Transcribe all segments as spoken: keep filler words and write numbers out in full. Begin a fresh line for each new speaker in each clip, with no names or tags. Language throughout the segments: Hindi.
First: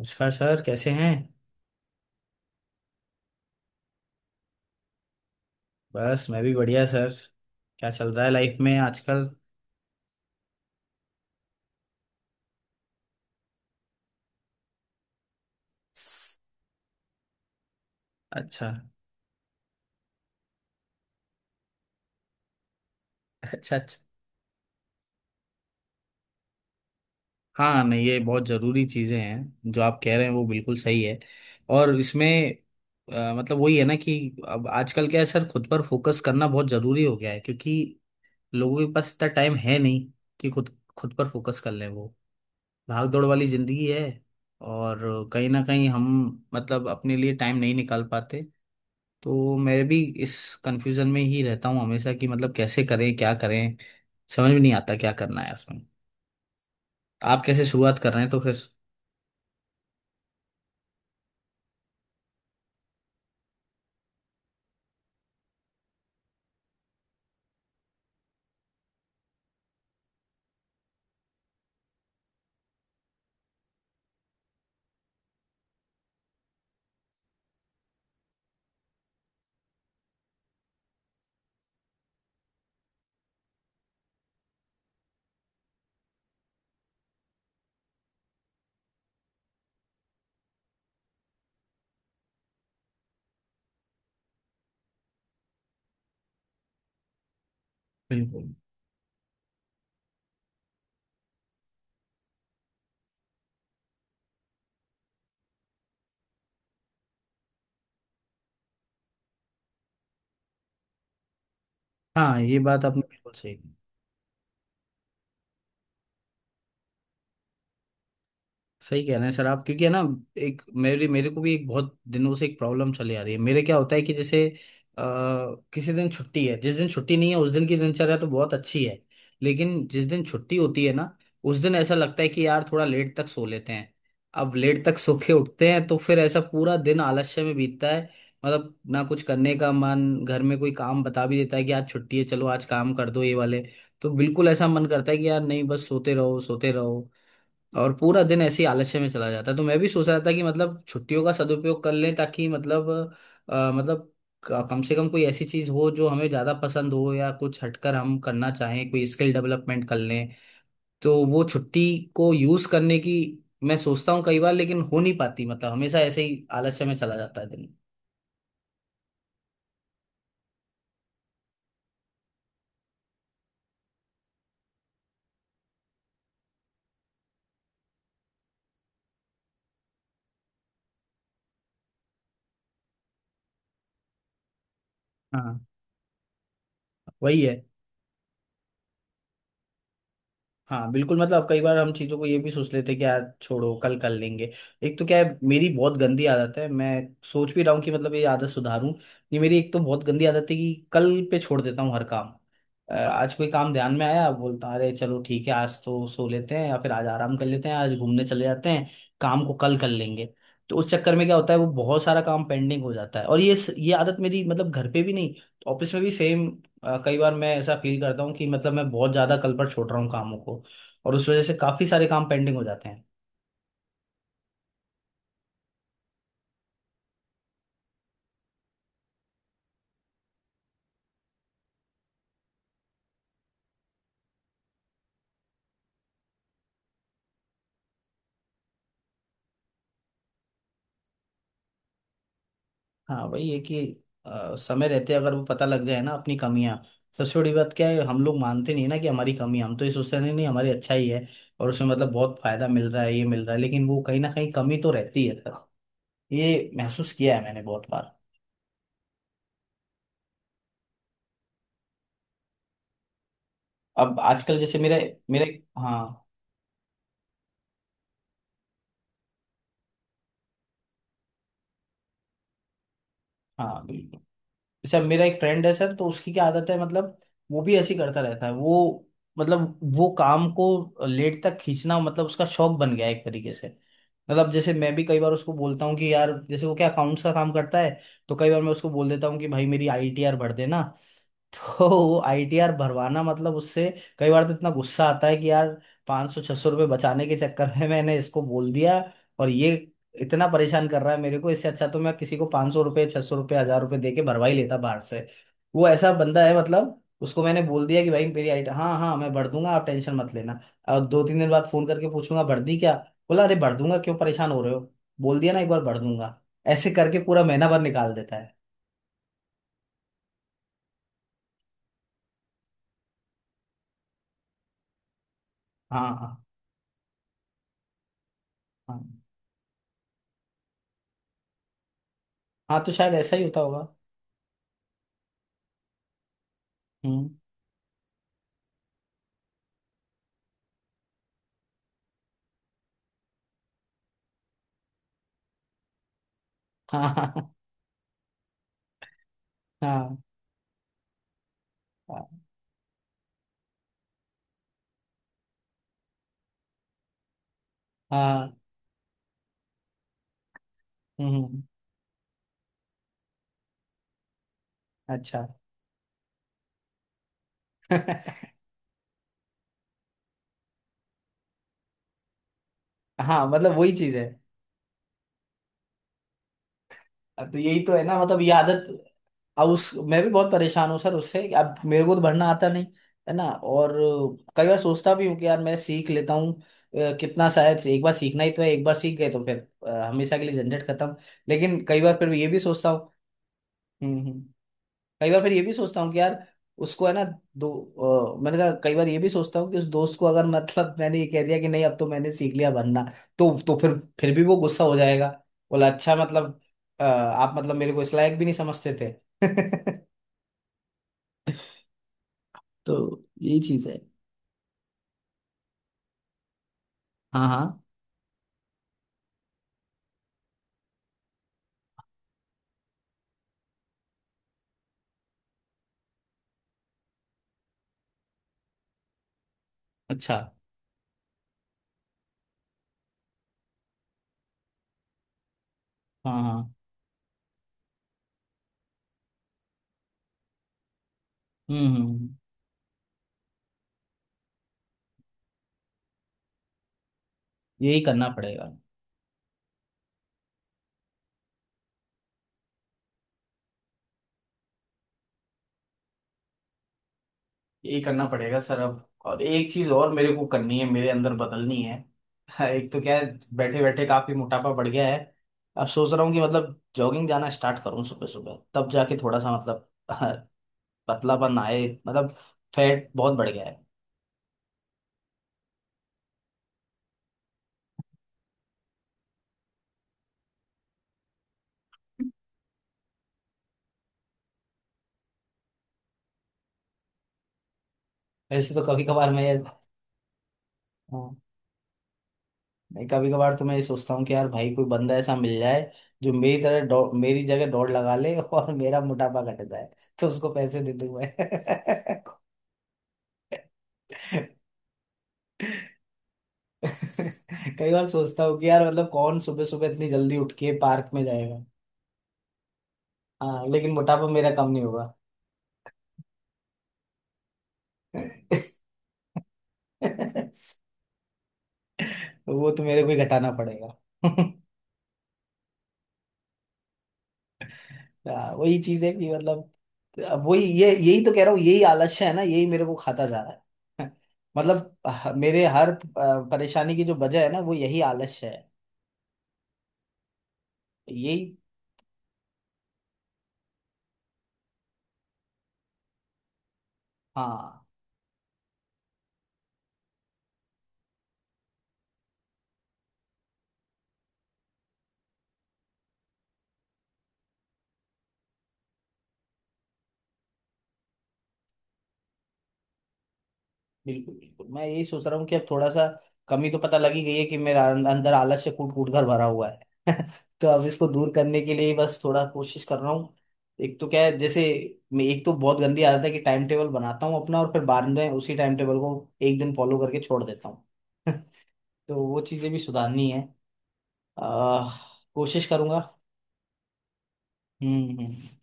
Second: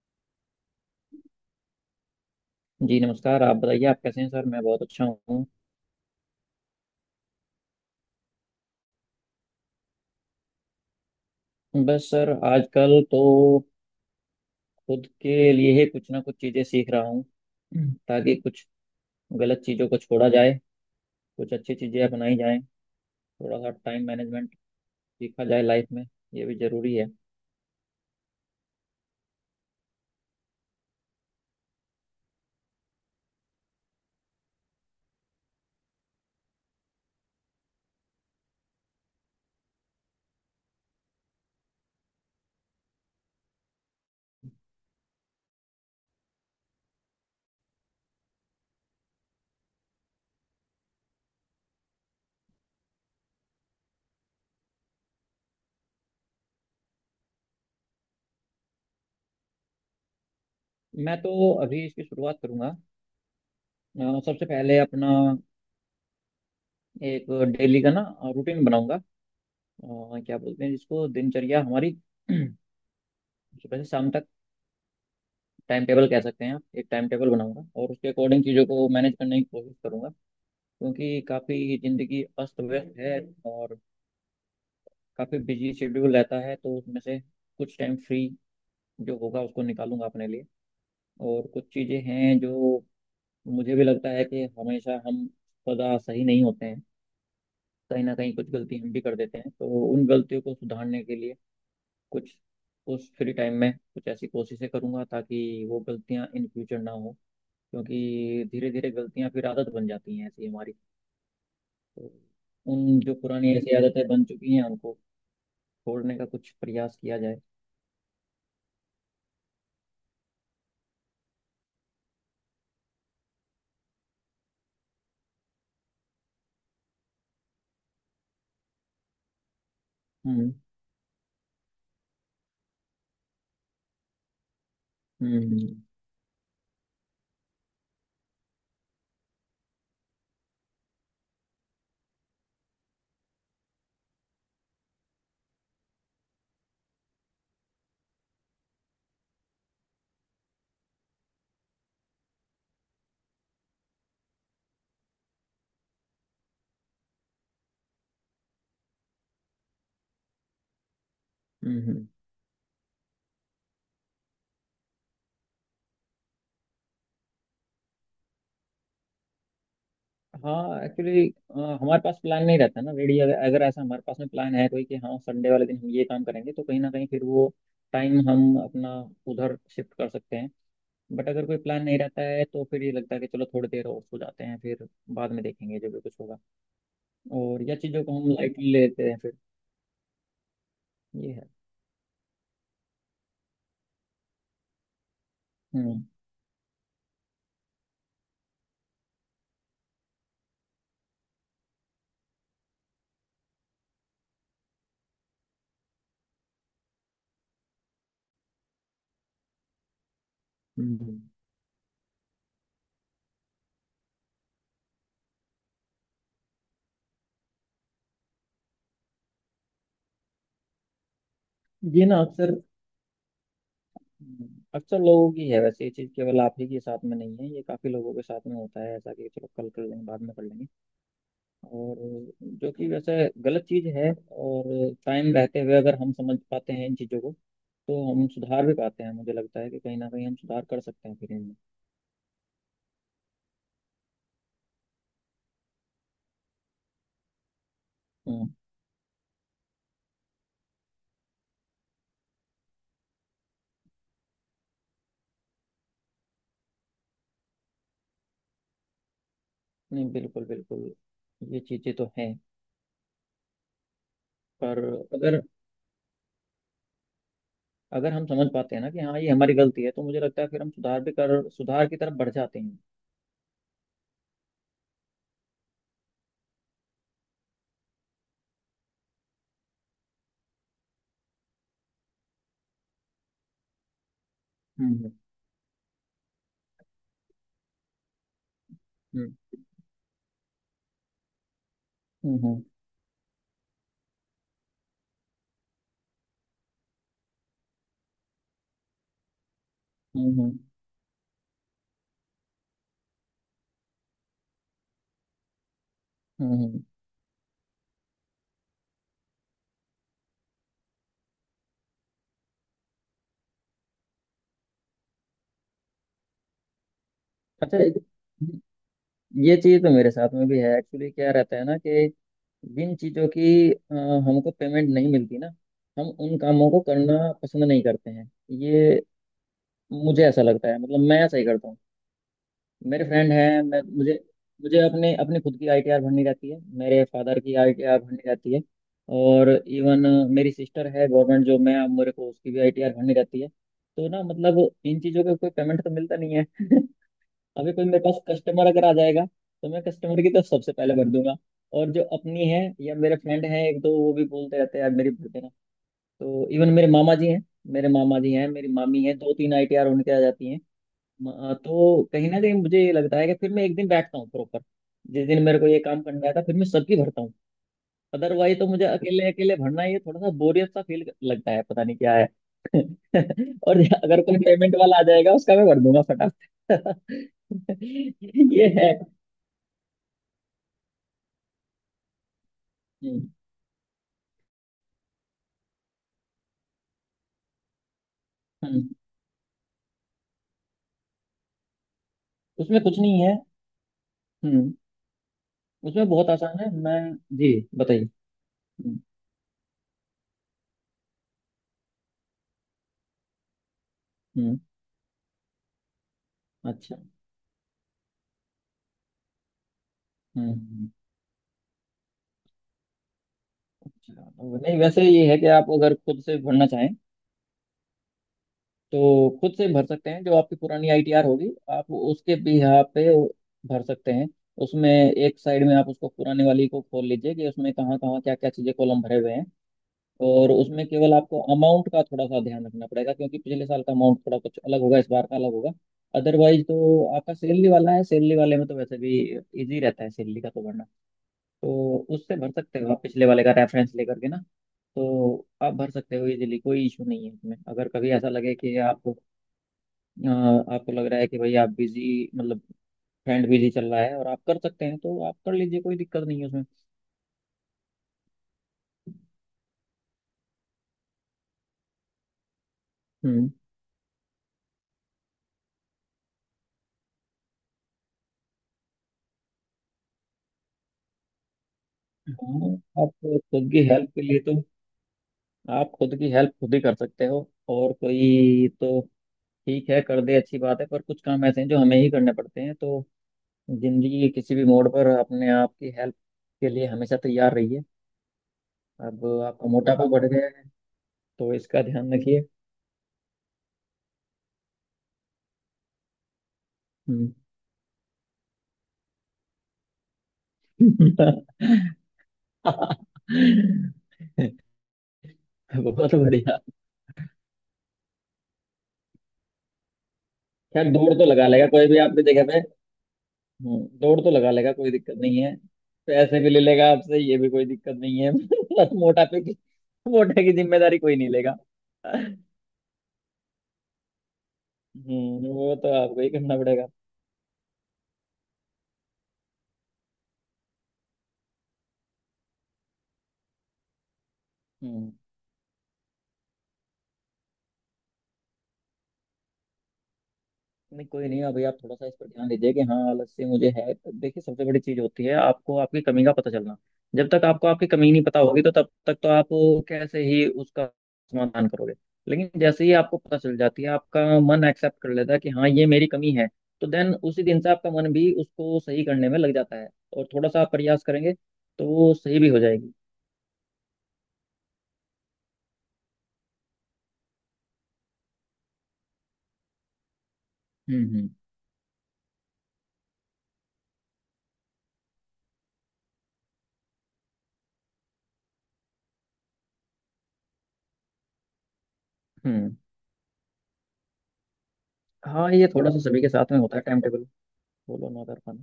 नमस्कार सर, कैसे हैं।
जी नमस्कार। आप बताइए आप कैसे हैं सर? मैं बहुत अच्छा हूँ।
बस, मैं भी बढ़िया सर। क्या चल रहा है लाइफ में आजकल?
बस सर आजकल तो खुद के लिए ही कुछ ना कुछ चीज़ें सीख रहा हूँ, ताकि कुछ
अच्छा,
गलत चीज़ों को छोड़ा जाए, कुछ अच्छी चीज़ें अपनाई जाएं। थोड़ा सा
अच्छा, अच्छा।
टाइम मैनेजमेंट सीखा जाए लाइफ में। ये भी ज़रूरी है।
हाँ, नहीं, ये बहुत ज़रूरी चीज़ें हैं जो आप कह रहे हैं, वो बिल्कुल सही है। और इसमें अ, मतलब वही है ना कि अब आजकल क्या है सर, खुद पर फोकस करना बहुत ज़रूरी हो गया है, क्योंकि लोगों के पास इतना टाइम है नहीं कि खुद खुद पर फोकस कर लें। वो भाग दौड़ वाली ज़िंदगी है, और कहीं ना कहीं हम, मतलब अपने लिए टाइम नहीं निकाल पाते। तो मैं भी इस कंफ्यूजन में ही रहता हूँ हमेशा कि मतलब कैसे करें, क्या करें। समझ में नहीं आता क्या करना है उसमें। आप कैसे शुरुआत कर रहे हैं तो फिर?
मैं तो अभी इसकी शुरुआत करूँगा। अ, सबसे पहले अपना एक डेली का ना रूटीन बनाऊंगा। अ, क्या बोलते हैं जिसको, दिनचर्या हमारी सुबह से शाम तक। टाइम टेबल कह सकते हैं आप। एक टाइम टेबल बनाऊंगा और उसके अकॉर्डिंग चीज़ों को मैनेज करने की कोशिश करूंगा। क्योंकि काफ़ी ज़िंदगी अस्त व्यस्त है और काफ़ी बिजी शेड्यूल रहता है, तो उसमें से कुछ टाइम फ्री जो होगा उसको निकालूंगा अपने लिए। और कुछ चीज़ें हैं जो मुझे भी लगता है कि हमेशा हम सदा सही नहीं होते हैं। कहीं ना कहीं
बिल्कुल।
कुछ गलती हम भी कर देते हैं, तो उन गलतियों को सुधारने के लिए कुछ, उस फ्री टाइम में कुछ ऐसी कोशिशें करूंगा ताकि वो गलतियां इन फ्यूचर ना हो। क्योंकि धीरे धीरे गलतियां फिर आदत बन जाती हैं ऐसी हमारी। तो
हाँ, ये बात
उन
आपने
जो
बिल्कुल
पुरानी
सही।
ऐसी आदतें बन चुकी हैं उनको छोड़ने का कुछ प्रयास किया जाए।
सही कह रहे हैं सर आप, क्योंकि है ना, एक मेरे मेरे को भी एक बहुत दिनों से एक प्रॉब्लम चली आ रही है। मेरे क्या होता है कि जैसे आ, किसी दिन छुट्टी है, जिस दिन छुट्टी नहीं है उस दिन की दिनचर्या तो बहुत अच्छी है। लेकिन जिस दिन
हम्म।
छुट्टी होती है ना, उस दिन ऐसा लगता है कि यार, थोड़ा लेट तक सो लेते हैं। अब लेट तक सो के उठते
हम्म।
हैं तो फिर ऐसा पूरा दिन आलस्य में बीतता है। मतलब ना कुछ करने का मन, घर में कोई काम बता भी देता है कि आज छुट्टी है, चलो आज काम कर दो ये वाले, तो बिल्कुल ऐसा मन करता है कि यार नहीं, बस सोते रहो, सोते रहो। और पूरा दिन ऐसे ही आलस्य में चला जाता है। तो मैं भी सोच रहा था कि मतलब छुट्टियों का सदुपयोग कर लें ताकि मतलब अ, मतलब क- कम से कम कोई ऐसी चीज हो जो हमें ज्यादा पसंद हो या कुछ हटकर हम करना चाहें, कोई स्किल डेवलपमेंट कर लें। तो वो
हम्म।
छुट्टी
हम्म।
को यूज करने की मैं सोचता हूँ कई बार, लेकिन हो नहीं पाती। मतलब हमेशा ऐसे ही आलस्य में चला जाता है दिन।
हाँ, एक्चुअली हमारे पास प्लान नहीं रहता ना रेडी। अगर, अगर ऐसा हमारे पास में प्लान है कोई कि हाँ संडे वाले दिन हम ये काम करेंगे, तो कहीं ना कहीं फिर वो टाइम हम अपना उधर शिफ्ट कर सकते हैं। बट अगर कोई प्लान नहीं रहता है तो फिर ये लगता है कि चलो थोड़ी देर और सो जाते हैं, फिर बाद में
हाँ,
देखेंगे जो भी कुछ होगा।
वही है।
और या चीज़ों को हम लाइटली लेते हैं फिर।
हाँ, बिल्कुल।
ये
मतलब
है।
कई बार हम चीज़ों को ये भी सोच लेते हैं कि यार छोड़ो, कल कर लेंगे। एक तो क्या है, मेरी बहुत
हम्म।
गंदी आदत है, मैं सोच भी रहा हूँ कि मतलब ये आदत सुधारूं। ये मेरी एक तो बहुत गंदी आदत है कि कल पे छोड़ देता हूँ हर काम। अ, आज कोई काम ध्यान में आया, बोलता अरे चलो ठीक है, आज तो सो लेते हैं या फिर आज आराम कर लेते हैं, आज घूमने चले जाते हैं, काम को कल कर लेंगे। तो उस चक्कर
हम्म।
में क्या होता है, वो बहुत सारा काम पेंडिंग हो जाता है। और ये ये आदत मेरी, मतलब घर पे भी नहीं, ऑफिस में भी सेम। कई बार मैं ऐसा फील करता हूँ कि मतलब मैं बहुत ज्यादा कल पर छोड़ रहा हूँ कामों को, और उस वजह से काफी
ये
सारे
ना
काम
अक्सर
पेंडिंग हो जाते हैं।
अक्सर लोगों की है वैसे। ये चीज़ केवल आप ही के साथ में नहीं है, ये काफ़ी लोगों के साथ में होता है ऐसा कि चलो कल कर लेंगे, बाद में कर लेंगे। और जो कि वैसे गलत चीज़ है। और टाइम रहते हुए अगर हम समझ पाते हैं इन चीज़ों को, तो हम सुधार भी पाते हैं। मुझे लगता है कि कहीं ना कहीं हम सुधार कर सकते हैं फिर इनमें।
हाँ, वही है कि अ, समय रहते अगर वो पता लग जाए ना अपनी कमियां। सबसे बड़ी बात क्या है, हम लोग
हम्म।
मानते नहीं ना कि हमारी कमी है। हम तो ये सोचते हैं, नहीं नहीं, हमारी अच्छा ही है और उसमें मतलब बहुत फायदा मिल रहा है, ये मिल रहा है, लेकिन वो कहीं ना कहीं कमी तो रहती है सर। ये महसूस किया है मैंने बहुत बार।
नहीं बिल्कुल, बिल्कुल ये चीज़ें तो हैं।
अब आजकल जैसे
पर
मेरे
अगर
मेरे हाँ,
अगर हम समझ पाते हैं ना कि हाँ ये हमारी गलती है, तो मुझे लगता है फिर हम सुधार भी कर सुधार की तरफ बढ़ जाते हैं।
हाँ, बिल्कुल। सर, मेरा एक फ्रेंड है सर, तो उसकी क्या आदत है, मतलब वो भी ऐसी करता रहता है। वो, मतलब वो काम को लेट तक खींचना, मतलब उसका शौक बन गया है एक तरीके से। मतलब जैसे मैं भी
हम्म।
कई बार उसको बोलता हूँ कि यार, जैसे वो क्या अकाउंट्स का काम करता है, तो कई बार मैं उसको बोल देता
हम्म।
हूँ कि भाई, मेरी आईटीआर भर देना। तो वो
हम्म। हम्म।
आईटीआर भरवाना, मतलब उससे कई बार तो इतना गुस्सा आता है कि यार, 500 सौ छह सौ रुपये बचाने के चक्कर में मैंने इसको बोल दिया, और ये
हम्म।
इतना
हम्म।
परेशान कर रहा है मेरे को। इससे अच्छा तो मैं किसी को पाँच सौ रुपये, छह सौ रुपये, हजार रुपये दे के भरवा ही लेता बाहर से। वो ऐसा बंदा
हम्म।
है,
हम्म।
मतलब उसको मैंने बोल दिया कि भाई मेरी आइट, हाँ हाँ मैं भर दूंगा, आप टेंशन मत लेना। और दो तीन दिन बाद फोन करके पूछूंगा, भर दी क्या? बोला, अरे भर दूंगा, क्यों परेशान हो रहे हो, बोल दिया ना एक बार भर दूंगा। ऐसे करके पूरा महीना
अच्छा,
भर निकाल देता है।
ये चीज तो मेरे साथ में भी है एक्चुअली। क्या रहता है ना कि जिन चीजों की अ, हमको पेमेंट नहीं मिलती ना,
हाँ,
हम उन
हाँ।
कामों को करना पसंद नहीं करते हैं। ये,
हाँ,
मुझे ऐसा लगता है, मतलब मैं ऐसा ही करता हूँ।
हाँ, तो
मेरे
शायद
फ्रेंड
ऐसा ही होता
हैं। मैं
होगा।
मुझे मुझे अपने अपने खुद की आईटीआर भरनी रहती है, मेरे
हम्म।
फादर की आईटीआर भरनी रहती है। और इवन मेरी सिस्टर है गवर्नमेंट जॉब में, अब मेरे को उसकी भी आईटीआर भरनी रहती है। तो ना मतलब इन चीज़ों का कोई पेमेंट तो मिलता नहीं है।
हाँ, हाँ।
अभी कोई मेरे पास कस्टमर अगर आ जाएगा तो मैं
हाँ,
कस्टमर की तरफ सबसे पहले भर दूंगा। और जो
हाँ।
अपनी है, या मेरे फ्रेंड है एक दो, वो भी बोलते रहते हैं यार मेरी भर देना। तो इवन मेरे मामा जी हैं मेरे मामा जी हैं,
हाँ,
मेरी मामी है, दो तीन आईटीआर उनके आ जाती हैं। म-
हम्म।
तो कहीं ना कहीं मुझे ये लगता है कि फिर मैं एक दिन बैठता हूँ प्रॉपर, जिस दिन
अच्छा।
मेरे को ये काम करना है था, फिर मैं सबकी भरता हूँ। अदरवाइज तो मुझे अकेले अकेले भरना ये थोड़ा सा बोरियत सा फील लगता है, पता नहीं क्या है।
हाँ, मतलब
और
वही चीज
अगर
है।
कोई पेमेंट वाला आ जाएगा उसका मैं भर दूंगा फटाफट।
तो यही तो है ना मतलब, ये
ये
आदत।
है।
अब उस, मैं भी बहुत परेशान हूँ सर उससे। अब मेरे को तो भरना आता नहीं,
हम्म।
है ना, और कई बार सोचता भी हूँ कि यार मैं सीख लेता हूँ। अ, कितना, शायद से एक बार सीखना ही तो है, एक
हम्म।
बार सीख गए तो फिर अ, हमेशा के लिए झंझट खत्म। लेकिन कई बार फिर ये भी
उसमें
सोचता
कुछ
हूँ।
नहीं है।
हम्म, हम्म।
हम्म।
कई बार फिर ये भी सोचता
उसमें
हूँ कि
बहुत
यार,
आसान है। मैं
उसको है ना
जी
दो,
बताइए।
अ, मैंने कहा, कई
हम्म।
बार ये भी सोचता हूँ कि उस दोस्त को अगर, मतलब मैंने ये कह दिया कि नहीं, अब तो मैंने सीख लिया बनना, तो तो फिर फिर भी वो
हम्म।
गुस्सा हो जाएगा। बोला, अच्छा मतलब
अच्छा।
अ, आप मतलब मेरे को इस लायक भी नहीं समझते थे।
हम्म। हम्म।
तो यही चीज है।
अच्छा, नहीं वैसे ये है कि आप अगर खुद से भरना चाहें
हाँ, हाँ।
तो खुद से भर सकते हैं। जो आपकी पुरानी आईटीआर होगी आप उसके भी यहाँ पे भर सकते हैं। उसमें एक साइड में आप उसको पुराने वाली को खोल लीजिए कि उसमें कहाँ कहाँ क्या क्या चीज़ें कॉलम भरे हुए हैं।
अच्छा।
और उसमें केवल आपको अमाउंट का थोड़ा सा ध्यान रखना पड़ेगा, क्योंकि पिछले साल का अमाउंट थोड़ा कुछ अलग होगा, इस बार का अलग होगा।
हाँ,
अदरवाइज
हाँ।
तो आपका सैलरी वाला है, सैलरी वाले में तो वैसे भी इजी रहता है, सैलरी का तो भरना।
हम्म,
तो
हम्म।
उससे भर सकते हो आप पिछले वाले का रेफरेंस लेकर के ना। तो आप भर सकते हो इजीली, कोई इशू नहीं है इसमें। अगर
यही
कभी
करना
ऐसा लगे
पड़ेगा।
कि आप, अ, आपको लग रहा है कि भाई आप बिजी, मतलब फ्रेंड बिजी चल रहा है, और आप कर सकते हैं, तो आप कर लीजिए, कोई दिक्कत नहीं है उसमें।
यही करना पड़ेगा सर। अब और एक चीज और मेरे को करनी है, मेरे अंदर बदलनी है। एक तो क्या
हम्म।
है, बैठे बैठे काफी मोटापा बढ़ गया है। अब सोच रहा हूँ कि मतलब जॉगिंग जाना स्टार्ट करूँ सुबह सुबह, तब जाके थोड़ा सा मतलब पतलापन आए। मतलब
हाँ।
फैट
आप
बहुत बढ़ गया
खुद
है।
की हेल्प के लिए तो आप खुद की हेल्प खुद ही कर सकते हो। और कोई तो ठीक है कर दे, अच्छी बात है, पर कुछ काम ऐसे हैं जो हमें ही करने पड़ते हैं। तो जिंदगी के किसी भी मोड़ पर अपने आप की हेल्प के लिए हमेशा तैयार रहिए।
वैसे तो कभी
अब
कभार मैं,
आपका मोटापा बढ़ गया है,
हाँ,
तो इसका ध्यान रखिए।
मैं कभी कभार तो मैं ये सोचता हूँ कि यार भाई, कोई बंदा ऐसा मिल जाए जो मेरी तरह दौड़,
हम्म।
मेरी जगह दौड़ लगा ले और मेरा मोटापा घट जाए, तो उसको पैसे दे दूँ मैं।
बहुत बढ़िया।
कई बार सोचता हूँ कि यार मतलब कौन सुबह सुबह इतनी जल्दी उठ के
खैर
पार्क
दौड़
में
तो लगा
जाएगा।
लेगा कोई भी आपकी जगह पे।
हाँ,
हम्म,
लेकिन
दौड़
मोटापा
तो
मेरा
लगा
कम
लेगा
नहीं
कोई
होगा।
दिक्कत नहीं है। पैसे भी ले लेगा आपसे, ये भी कोई दिक्कत नहीं है। बस मोटापे की मोटे की जिम्मेदारी कोई नहीं लेगा।
वो तो मेरे को ही घटाना पड़ेगा।
हम्म। वो तो आपको ही करना पड़ेगा।
हाँ, वही चीज है कि मतलब, अब वही, ये यही तो कह रहा हूँ, यही आलस्य है ना, यही मेरे को खाता जा रहा है। मतलब
हम्म।
ह- मेरे हर अ, परेशानी की जो वजह है ना, वो यही आलस्य है।
नहीं कोई
यही
नहीं, अभी आप थोड़ा सा इस पर ध्यान दीजिए कि हाँ आलस से मुझे है, तो देखिए, सबसे बड़ी चीज होती है आपको आपकी कमी का पता चलना। जब तक आपको
हाँ,
आपकी कमी नहीं पता होगी तो तब तक तो आप कैसे ही उसका समाधान करोगे। लेकिन जैसे ही आपको पता चल जाती है, आपका मन एक्सेप्ट कर लेता है कि हाँ ये मेरी कमी है, तो देन उसी दिन से आपका मन भी उसको सही करने में लग जाता है। और थोड़ा सा आप प्रयास करेंगे तो वो सही भी हो जाएगी।
बिल्कुल बिल्कुल। मैं यही सोच रहा हूँ कि अब थोड़ा सा, कमी तो पता लगी गई है कि मेरा अं- अंदर आलस से कूट कूट कर भरा हुआ है। तो अब
हम्म।
इसको
हम्म।
दूर करने के लिए ही बस थोड़ा कोशिश कर रहा हूँ। एक तो क्या है जैसे, मैं एक तो बहुत गंदी आदत है कि टाइम टेबल बनाता हूँ अपना और फिर बाद में उसी टाइम टेबल को एक दिन फॉलो करके छोड़ देता हूँ। तो वो चीज़ें
हम्म।
भी सुधारनी है। आह,
हाँ
कोशिश
ये थोड़ा सा
करूंगा।
सभी के साथ में होता है टाइम टेबल। बोलो
हम्म,
ना कर।
हम्म।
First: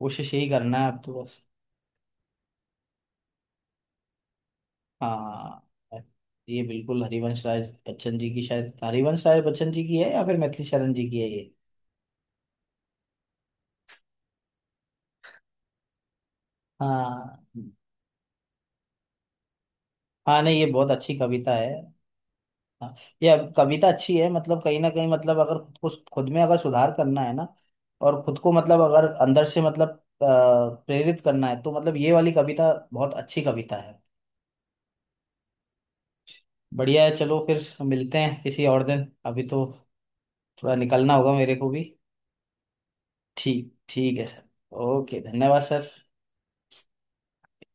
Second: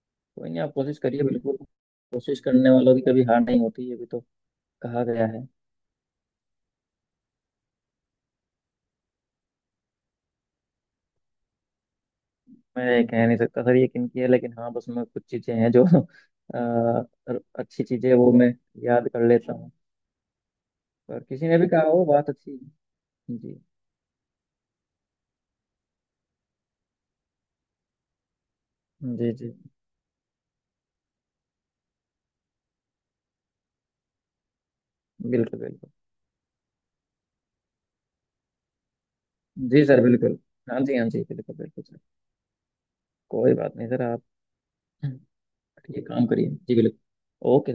कोशिश यही
कोई नहीं, आप
करना है
कोशिश
अब तो
करिए
बस।
बिल्कुल। कोशिश करने वालों की कभी हार नहीं होती, ये भी तो कहा गया है।
हाँ, ये बिल्कुल हरिवंश राय बच्चन जी की, शायद हरिवंश राय बच्चन जी की है या फिर मैथिली शरण जी की है ये।
मैं ये कह नहीं सकता सर ये किनकी है, लेकिन हाँ बस मैं कुछ चीज़ें हैं जो अ,
हाँ,
अच्छी चीज़ें वो मैं याद कर लेता हूँ।
हाँ, नहीं ये बहुत अच्छी
और किसी
कविता
ने भी
है।
कहा हो, बात अच्छी है।
हाँ, ये अब
जी।
कविता अच्छी है, मतलब कहीं ना कहीं मतलब, अगर खुद को, खुद में अगर सुधार करना है ना, और खुद को मतलब अगर
जी।
अंदर
जी
से मतलब अ, प्रेरित करना है, तो मतलब ये वाली कविता बहुत अच्छी कविता है।
बिल्कुल। बिल्कुल।
बढ़िया है, चलो फिर मिलते हैं किसी और दिन, अभी तो
जी सर बिल्कुल।
थोड़ा
हाँ जी। हाँ
निकलना
जी
होगा मेरे
बिल्कुल
को भी।
बिल्कुल सर। कोई
ठीक
बात नहीं सर
ठीक
आप।
है सर। ओके, धन्यवाद सर।
ये काम करिए जी बिल्कुल। ओके।